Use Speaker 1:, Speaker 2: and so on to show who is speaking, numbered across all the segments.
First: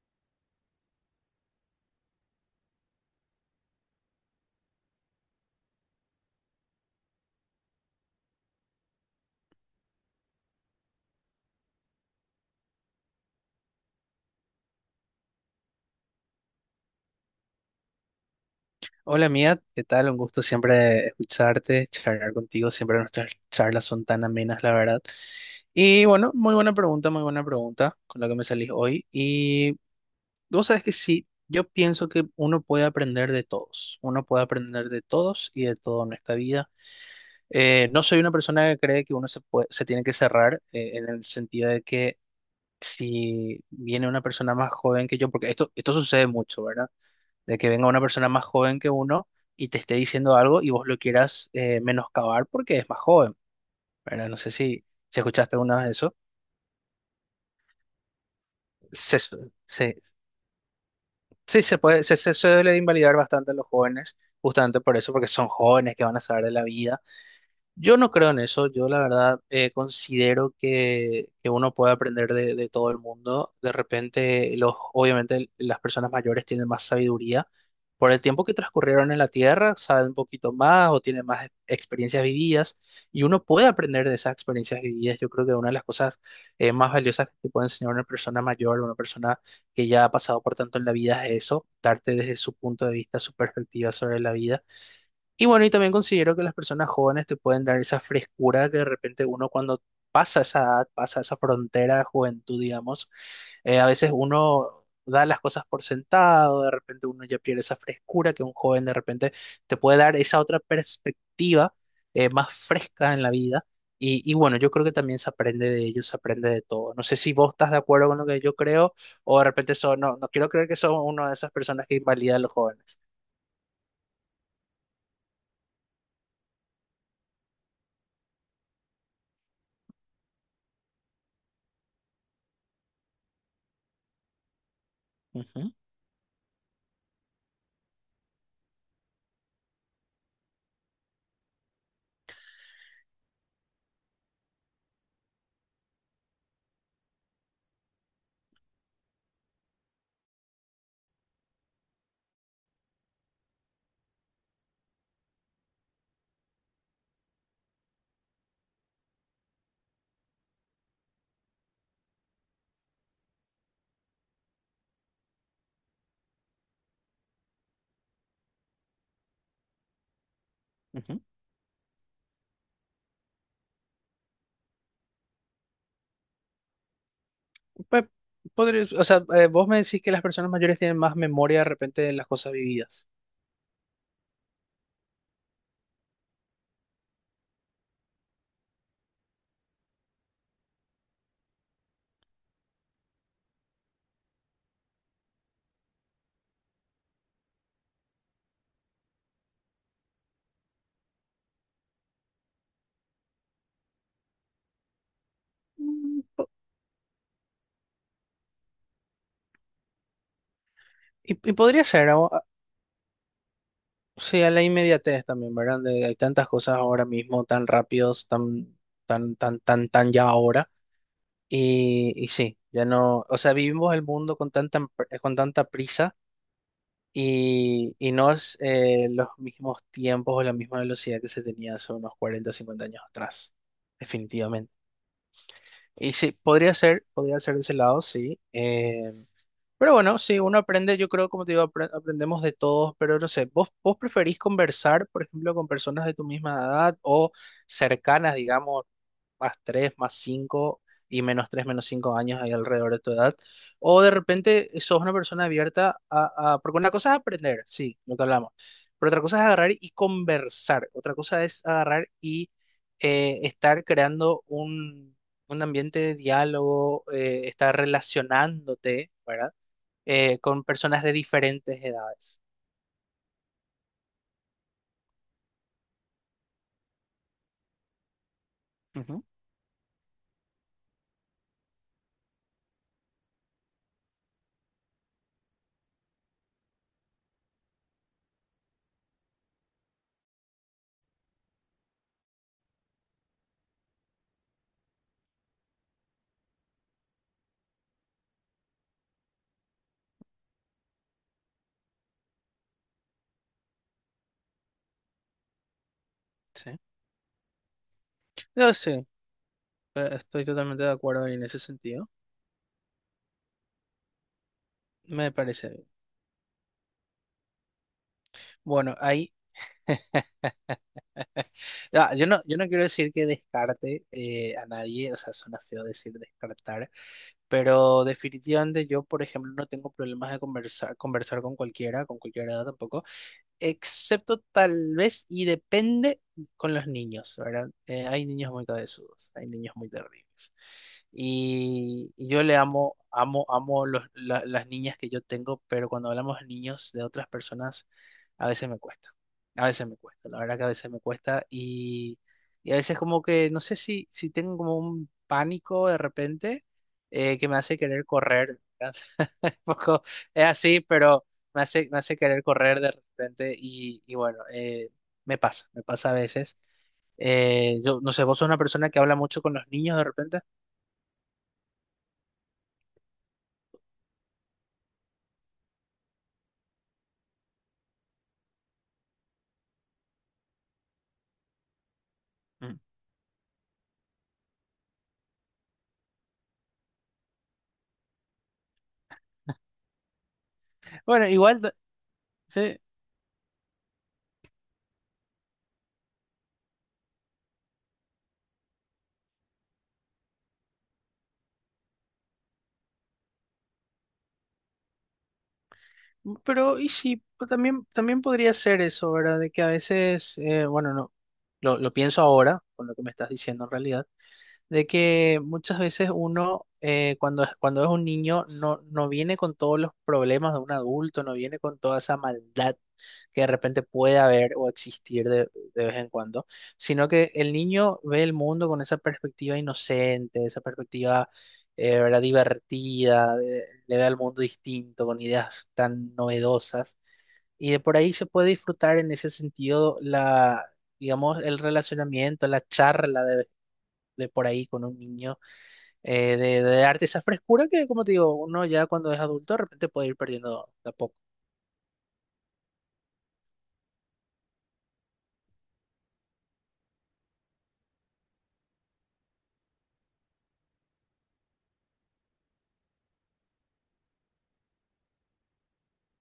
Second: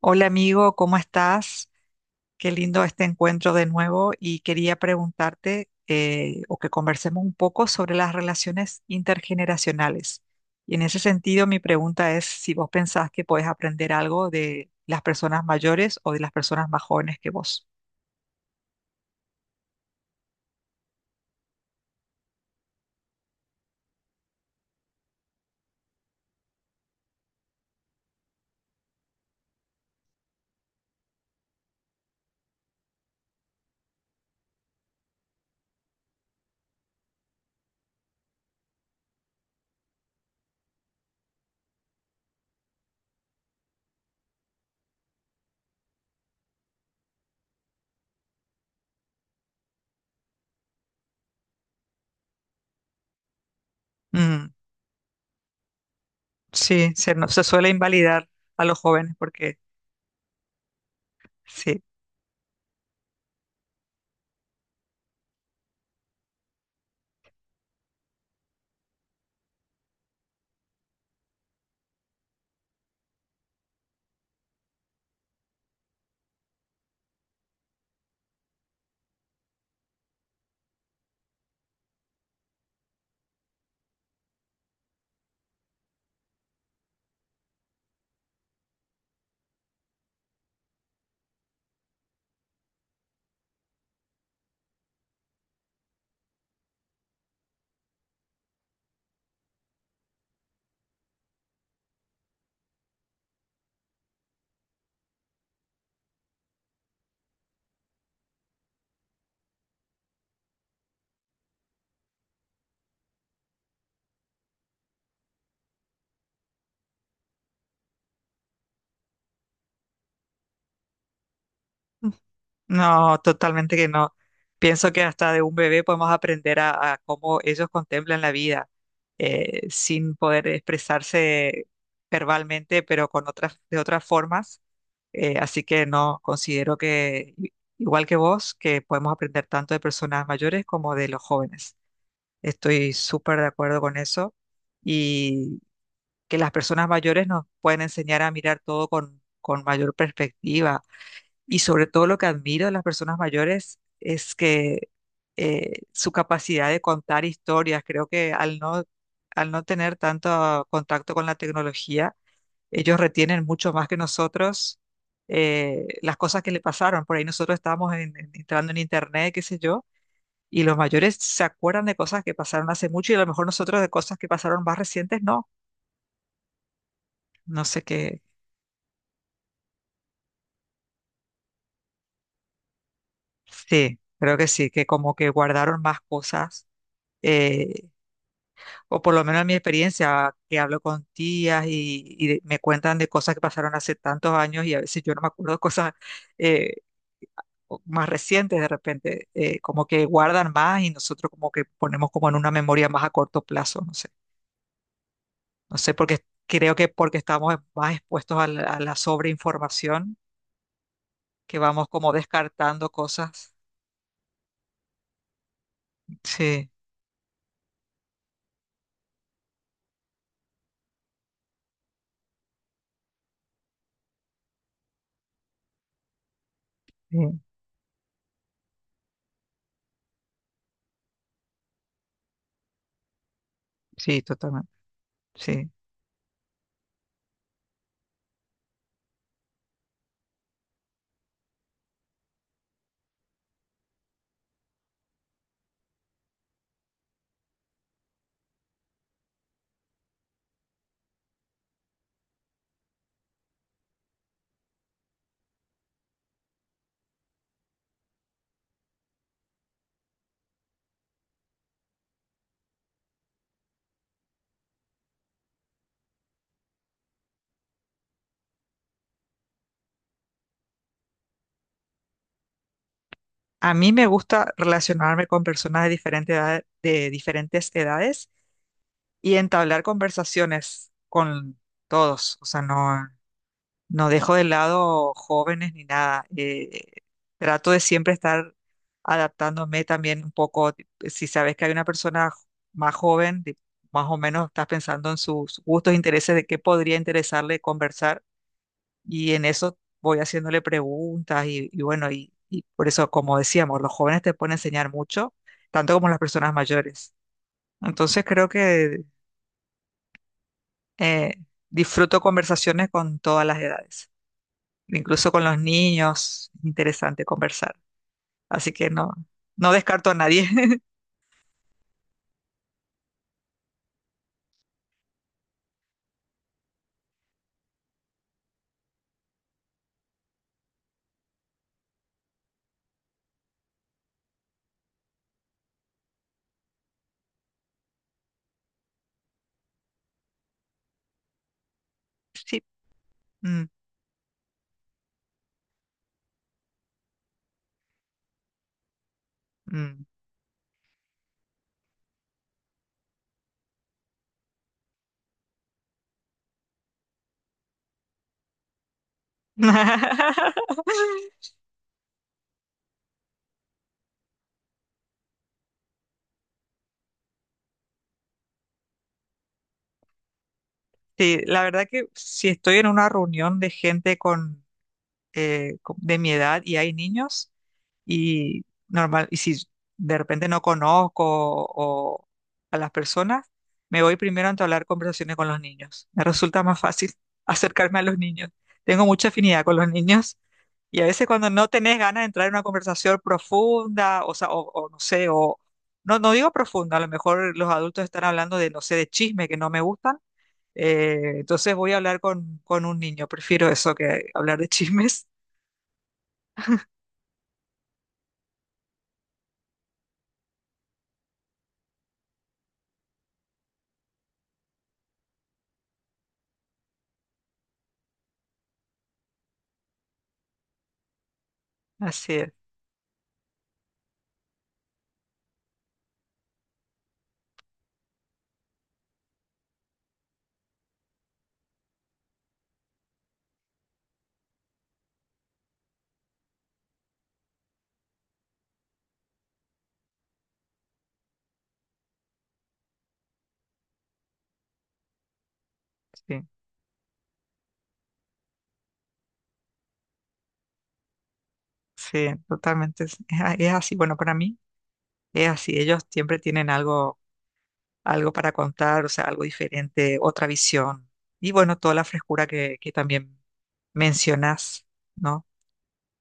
Speaker 1: Hola amigo, ¿cómo estás? Qué lindo este encuentro de nuevo y quería preguntarte o que conversemos un poco sobre las relaciones intergeneracionales. Y en ese sentido, mi pregunta es si vos pensás que podés aprender algo de las personas mayores o de las personas más jóvenes que vos.
Speaker 2: Hola Mía, ¿qué tal? Un gusto siempre escucharte, charlar contigo. Siempre nuestras charlas son tan amenas, la verdad. Y bueno, muy buena pregunta con la que me salís hoy. Y vos sabes que sí, yo pienso que uno puede aprender de todos. Uno puede aprender de todos y de todo en esta vida. No soy una persona que cree que uno se tiene que cerrar en el sentido de que si viene una persona más joven que yo, porque esto sucede mucho, ¿verdad? De que venga una persona más joven que uno y te esté diciendo algo y vos lo quieras menoscabar porque es más joven, ¿verdad? No
Speaker 1: Mm,
Speaker 2: sé si escuchaste alguna vez eso.
Speaker 1: sí, se, no- se suele invalidar a los jóvenes
Speaker 2: Se, su-
Speaker 1: porque
Speaker 2: se- sí, se
Speaker 1: sí.
Speaker 2: puede, se suele invalidar bastante a los jóvenes, justamente por eso, porque son jóvenes que van a saber de la vida. Yo no creo en eso, yo la verdad considero que uno puede aprender de todo el mundo. De repente, obviamente las personas mayores tienen más sabiduría por el tiempo que transcurrieron en la Tierra, saben un poquito más o tienen más experiencias vividas y uno puede aprender de esas experiencias vividas. Yo creo que una de las cosas más valiosas que te puede enseñar una persona mayor, una persona que ya ha pasado por tanto en la vida es eso, darte desde su punto de vista, su perspectiva sobre la vida. Y bueno, y también considero que las personas jóvenes te pueden dar esa frescura que de repente uno cuando pasa esa edad, pasa esa frontera de juventud, digamos, a veces uno da las cosas por sentado, de repente uno ya pierde esa frescura que un joven de repente te puede dar esa otra perspectiva más fresca en la vida. Y bueno, yo creo que también se aprende de ellos, se aprende de todo. No sé si vos estás de acuerdo con lo que yo creo o de repente no, no quiero creer que son una de esas personas que invalidan a los jóvenes.
Speaker 1: No, totalmente que no. Pienso que hasta de un bebé podemos aprender a cómo ellos contemplan la vida, sin poder expresarse verbalmente, pero con otras, de otras formas. Así
Speaker 2: Ujú,
Speaker 1: que no, considero que, igual que vos, que podemos aprender tanto de personas mayores como de los jóvenes. Estoy súper de acuerdo con eso y que las personas mayores nos pueden enseñar a mirar todo con mayor perspectiva y sobre todo lo que admiro de las personas mayores es que su capacidad de contar historias, creo que al no tener tanto contacto con la tecnología, ellos retienen mucho más que nosotros las cosas que le pasaron. Por ahí nosotros estábamos entrando en internet, qué sé yo, y los mayores
Speaker 2: ujú.
Speaker 1: se acuerdan de cosas que pasaron hace mucho y a lo mejor nosotros de cosas que pasaron más recientes, no. No sé
Speaker 2: Pues,
Speaker 1: qué.
Speaker 2: o sea, vos me decís que las personas mayores tienen más memoria de repente de las cosas vividas.
Speaker 1: Sí, creo que sí, que como que guardaron más cosas. eh, o por lo menos en mi experiencia, que hablo con tías me cuentan de cosas que pasaron hace tantos años y a veces yo no me acuerdo de cosas eh, más recientes de repente, como que guardan más y nosotros como que ponemos como en una memoria más a corto plazo, no sé, no sé, porque creo que porque estamos más expuestos a a la sobreinformación,
Speaker 2: Y
Speaker 1: que
Speaker 2: podría
Speaker 1: vamos
Speaker 2: ser,
Speaker 1: como descartando cosas.
Speaker 2: o sea, la inmediatez también, ¿verdad? De- hay tantas
Speaker 1: Sí,
Speaker 2: cosas ahora mismo, tan rápidos, tan ya ahora. Y sí, ya no, o sea, vivimos el mundo con con tanta prisa
Speaker 1: sí,
Speaker 2: y no es los mismos tiempos o la misma velocidad que se tenía hace unos 40 o 50 años atrás,
Speaker 1: sí, totalmente,
Speaker 2: definitivamente.
Speaker 1: sí.
Speaker 2: Y sí, podría ser de ese lado, sí. Pero bueno, sí, uno aprende, yo creo, como te digo, aprendemos de todos, pero no sé, ¿vos preferís conversar, por ejemplo, con personas de tu misma edad o cercanas, digamos, más 3 más 5 y menos 3 menos 5 años ahí alrededor de tu edad? O de repente sos una persona abierta porque una cosa es aprender, sí, lo que hablamos, pero otra cosa es agarrar y conversar, otra cosa es agarrar y estar creando un ambiente de diálogo, estar relacionándote, ¿verdad? Con personas de diferentes edades.
Speaker 1: A mí me gusta relacionarme con personas de diferentes edades
Speaker 2: Ujú,
Speaker 1: y entablar conversaciones con todos. O sea, no, no dejo de lado jóvenes ni nada. Trato de siempre estar adaptándome también un poco. Si sabes que hay una más joven, más o menos estás pensando en sus gustos, intereses, de qué podría interesarle conversar. Y en eso voy haciéndole preguntas y bueno, y por eso, como decíamos, los jóvenes te pueden enseñar mucho, tanto como las personas
Speaker 2: sí.
Speaker 1: mayores. Entonces creo
Speaker 2: Yo
Speaker 1: que
Speaker 2: sí, estoy totalmente de acuerdo
Speaker 1: Eh,
Speaker 2: en ese sentido.
Speaker 1: disfruto conversaciones con todas las edades,
Speaker 2: Me
Speaker 1: incluso con los
Speaker 2: parece bien.
Speaker 1: niños, interesante conversar. Así que
Speaker 2: Bueno,
Speaker 1: no,
Speaker 2: ahí,
Speaker 1: no descarto a nadie.
Speaker 2: ah, yo no quiero decir que descarte a nadie, o sea, suena feo decir descartar, pero definitivamente yo, por ejemplo, no tengo problemas de conversar con cualquiera, con cualquier edad tampoco. Excepto tal vez y depende con los niños, ¿verdad? Hay niños muy cabezudos, hay niños muy terribles. Y yo le
Speaker 1: Sí.
Speaker 2: amo, amo,
Speaker 1: Mm,
Speaker 2: amo las niñas que yo tengo, pero cuando hablamos de niños de otras personas, a veces me cuesta, a veces me
Speaker 1: mm.
Speaker 2: cuesta, la verdad que a veces me cuesta y a veces como que no sé si tengo como un pánico de repente que me hace querer correr, ¿verdad? poco es así, pero me hace querer correr de repente y bueno, me pasa a veces. Yo no sé, vos sos una persona que habla mucho con los niños de repente.
Speaker 1: Sí, la verdad que si estoy en una reunión de gente con de mi edad y hay niños y normal, y si de repente no conozco o a
Speaker 2: Mm.
Speaker 1: las personas, me voy primero a entablar conversaciones con los niños. Me resulta más fácil acercarme a los niños. Tengo mucha afinidad con los niños y a veces
Speaker 2: Bueno,
Speaker 1: cuando
Speaker 2: igual,
Speaker 1: no tenés ganas de entrar en una
Speaker 2: sí,
Speaker 1: conversación profunda, o sea, o no sé, o no, no digo profunda, a lo mejor los adultos están hablando de, no sé, de chisme que no me gustan. Entonces voy a hablar con un niño, prefiero eso que hablar de chismes.
Speaker 2: pero y sí, pues también, también podría ser eso, ¿verdad? De que a veces, bueno, no, lo pienso ahora, con lo que me estás diciendo en realidad. De que muchas veces uno cuando es un niño no, no viene con todos los problemas de un adulto, no viene con toda esa
Speaker 1: Así es,
Speaker 2: maldad que de repente puede haber o existir de vez en cuando, sino que el niño ve el mundo con esa perspectiva inocente, esa perspectiva ¿verdad? Divertida, le ve al mundo distinto, con ideas tan novedosas. Y de por ahí se puede disfrutar en ese sentido digamos, el relacionamiento, la charla de por ahí con un niño,
Speaker 1: sí,
Speaker 2: de darte esa frescura que, como te digo, uno ya cuando es adulto de repente puede ir perdiendo de a poco.
Speaker 1: sí, totalmente. Es así, bueno, para mí es así. Ellos siempre tienen algo, algo para contar, o sea, algo diferente, otra visión. Y bueno, toda la frescura que también mencionas, ¿no?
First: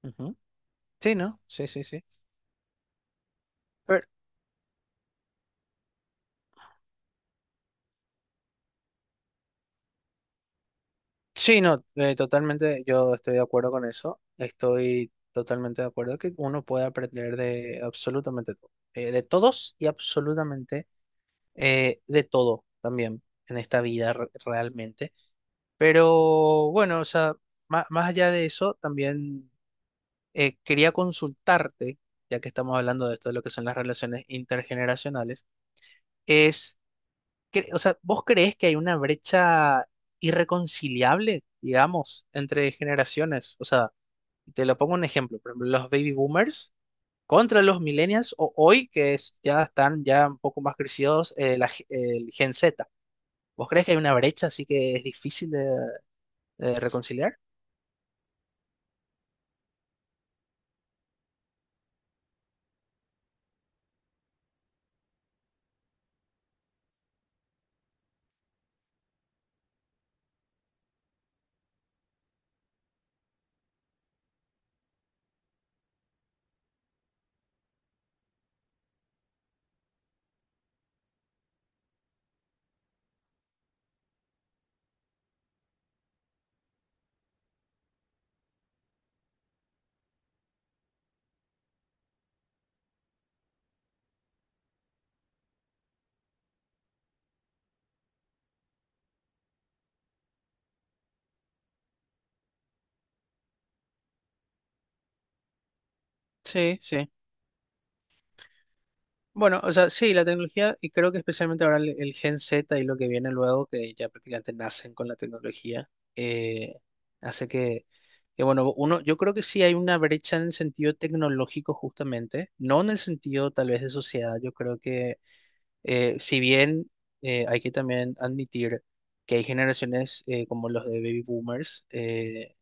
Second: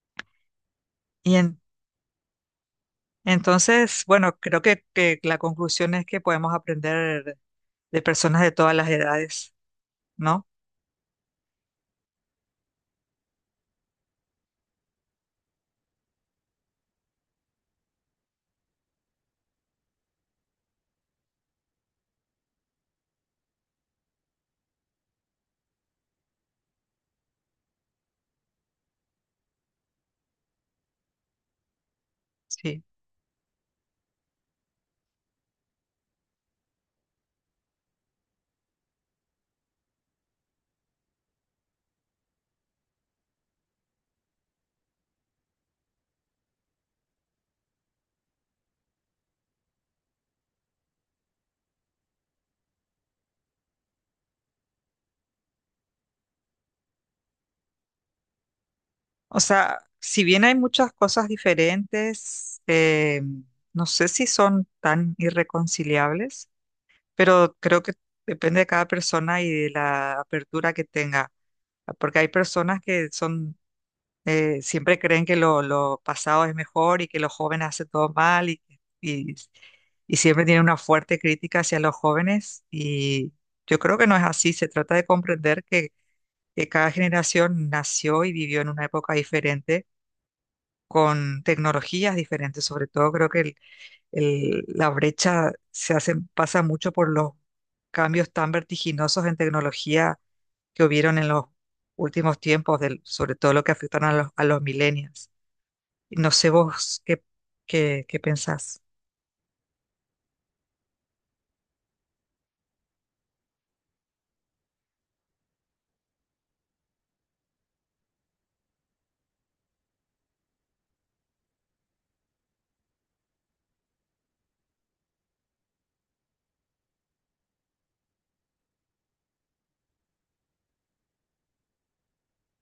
Speaker 2: Ujú. Sí,
Speaker 1: Y
Speaker 2: ¿no?
Speaker 1: en-
Speaker 2: Sí, sí, sí.
Speaker 1: entonces,
Speaker 2: Pero,
Speaker 1: bueno, creo que la conclusión es que podemos aprender de personas de todas las edades, ¿no?
Speaker 2: sí, no, totalmente yo estoy de acuerdo con eso. Estoy totalmente de acuerdo que uno puede aprender de absolutamente todo. De todos y absolutamente de todo también en esta vida realmente. Pero bueno, o sea, más allá de eso, también. Quería consultarte, ya que estamos
Speaker 1: Sí.
Speaker 2: hablando de esto, de lo que son las relaciones intergeneracionales, es, que, o sea, ¿vos creés que hay una brecha irreconciliable, digamos, entre generaciones? O sea, te lo pongo un ejemplo, por ejemplo, los baby boomers contra los millennials o hoy, que es, ya están ya un poco más crecidos, el Gen Z. ¿Vos crees que hay una brecha así que es difícil de reconciliar?
Speaker 1: O sea, si bien hay muchas cosas diferentes, no sé si son tan irreconciliables. Pero creo que depende de cada persona y de la apertura que tenga, porque hay personas que son, siempre creen que lo pasado es mejor y que los jóvenes hacen todo mal y, y siempre tienen una fuerte crítica hacia los jóvenes y yo creo que no es así, se trata de comprender que cada generación nació y vivió en una época diferente, con tecnologías diferentes, sobre todo creo que la brecha se hace, pasa mucho por los cambios tan vertiginosos en tecnología que hubieron en los últimos tiempos, sobre todo lo que afectan a a los millennials. Y no sé
Speaker 2: Sí,
Speaker 1: vos
Speaker 2: sí.
Speaker 1: qué, qué, qué pensás.
Speaker 2: Bueno, o sea, sí, la tecnología, y creo que especialmente ahora el Gen Z y lo que viene luego, que ya prácticamente nacen con la tecnología, eh, hace que, bueno, uno, yo creo que sí hay una brecha en el sentido tecnológico justamente, no en el sentido tal vez de sociedad, yo creo que si bien hay que también admitir que hay generaciones como los de baby boomers,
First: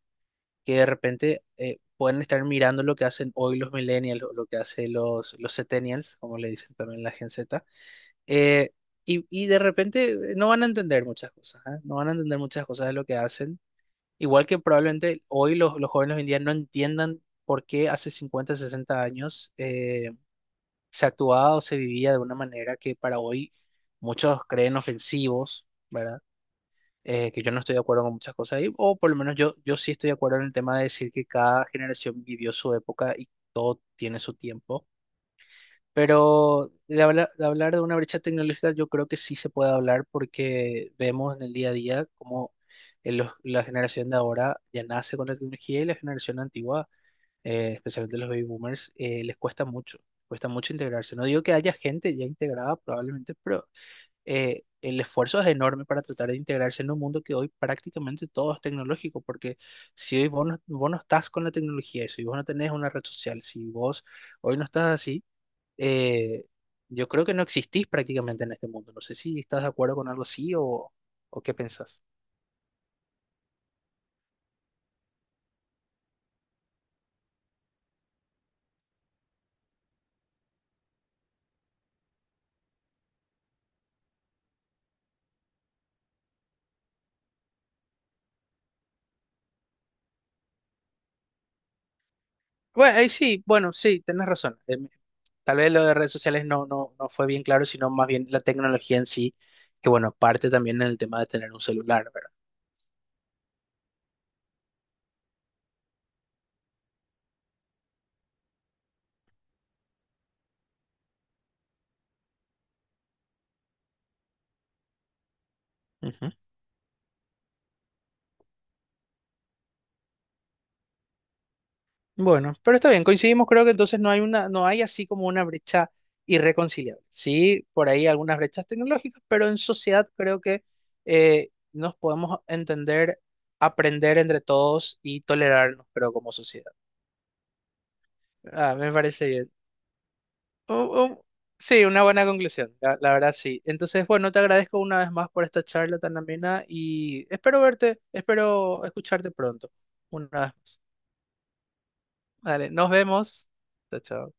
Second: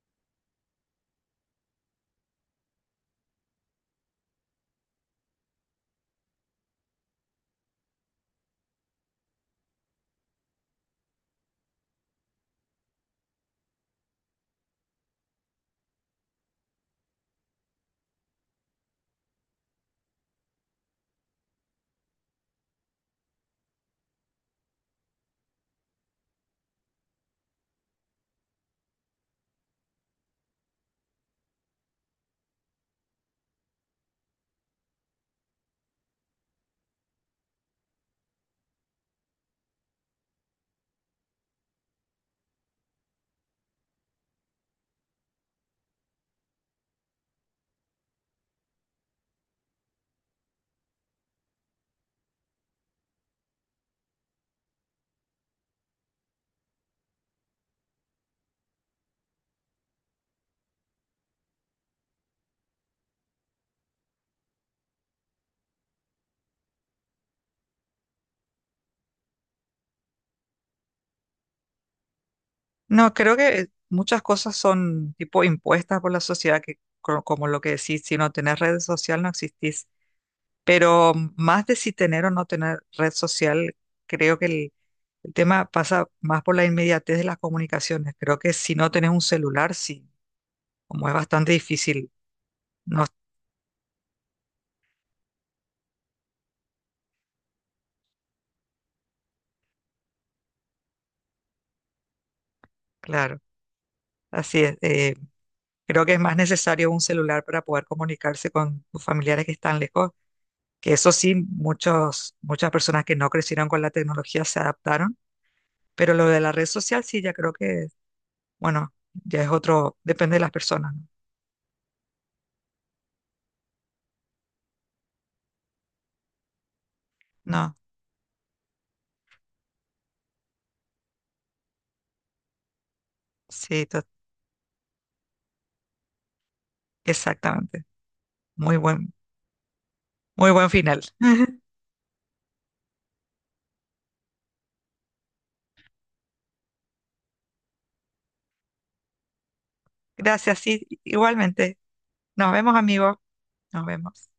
Speaker 2: que de repente pueden estar mirando lo que hacen hoy los millennials, o lo que hacen los centennials, como le dicen también la Gen Z, eh, y de repente no van a entender muchas cosas, ¿eh? No van a entender muchas cosas de lo que hacen. Igual que probablemente hoy los jóvenes hoy en día no entiendan por qué hace 50, 60 años se actuaba o se vivía de una manera que para hoy muchos creen ofensivos. ¿Verdad? Que yo no estoy de acuerdo con muchas cosas ahí, o por lo menos yo, yo sí estoy de acuerdo en el tema de decir que cada generación vivió su época y todo tiene su tiempo. Pero de hablar, de hablar de una brecha tecnológica, yo creo que sí se puede hablar porque vemos en el día a día cómo la generación de ahora ya nace con la tecnología y la generación antigua, especialmente los baby boomers, les cuesta mucho integrarse. No digo que haya gente ya integrada probablemente, pero el esfuerzo es enorme para tratar de integrarse en un mundo que hoy prácticamente todo es tecnológico, porque si hoy vos no estás con la tecnología, si vos no tenés una red social, si vos hoy no estás así, eh, yo creo que no existís prácticamente en este mundo. No sé si estás de acuerdo con algo así o qué pensás.
Speaker 1: No, creo que muchas cosas son tipo impuestas por la sociedad, como, lo que decís, si no tenés redes sociales no existís. Pero más de si tener o no tener red social, creo que el tema pasa más por la inmediatez de las comunicaciones. Creo que si no tenés un celular, sí, como es bastante difícil,
Speaker 2: Bueno,
Speaker 1: no,
Speaker 2: ahí sí, bueno, sí, tenés razón. Tal vez lo de redes sociales no, no, no fue bien claro, sino más bien la tecnología en sí, que bueno, parte también en el tema de tener un celular, ¿verdad?
Speaker 1: claro, así es. Creo que es más necesario un celular para poder comunicarse con tus familiares que están lejos, que eso sí, muchas personas que no crecieron con la tecnología se adaptaron, pero lo de la red social sí, ya creo que, bueno, ya es otro, depende de las personas, ¿no?
Speaker 2: Bueno, pero está bien, coincidimos, creo que entonces no hay no hay así como una brecha irreconciliable. Sí,
Speaker 1: No,
Speaker 2: por ahí algunas brechas tecnológicas, pero en sociedad creo que nos podemos entender,
Speaker 1: sí,
Speaker 2: aprender entre todos y tolerarnos, creo, como sociedad.
Speaker 1: exactamente.
Speaker 2: Ah,
Speaker 1: Muy
Speaker 2: me parece bien.
Speaker 1: muy buen
Speaker 2: U-
Speaker 1: final.
Speaker 2: u- sí, una buena conclusión, la verdad sí. Entonces, bueno, te agradezco una vez más por esta charla tan amena y espero verte, espero escucharte pronto. Una vez
Speaker 1: Gracias,
Speaker 2: más.
Speaker 1: sí, igualmente. Nos
Speaker 2: Dale,
Speaker 1: vemos,
Speaker 2: nos
Speaker 1: amigos.
Speaker 2: vemos.
Speaker 1: Nos
Speaker 2: Chao,
Speaker 1: vemos.
Speaker 2: chao.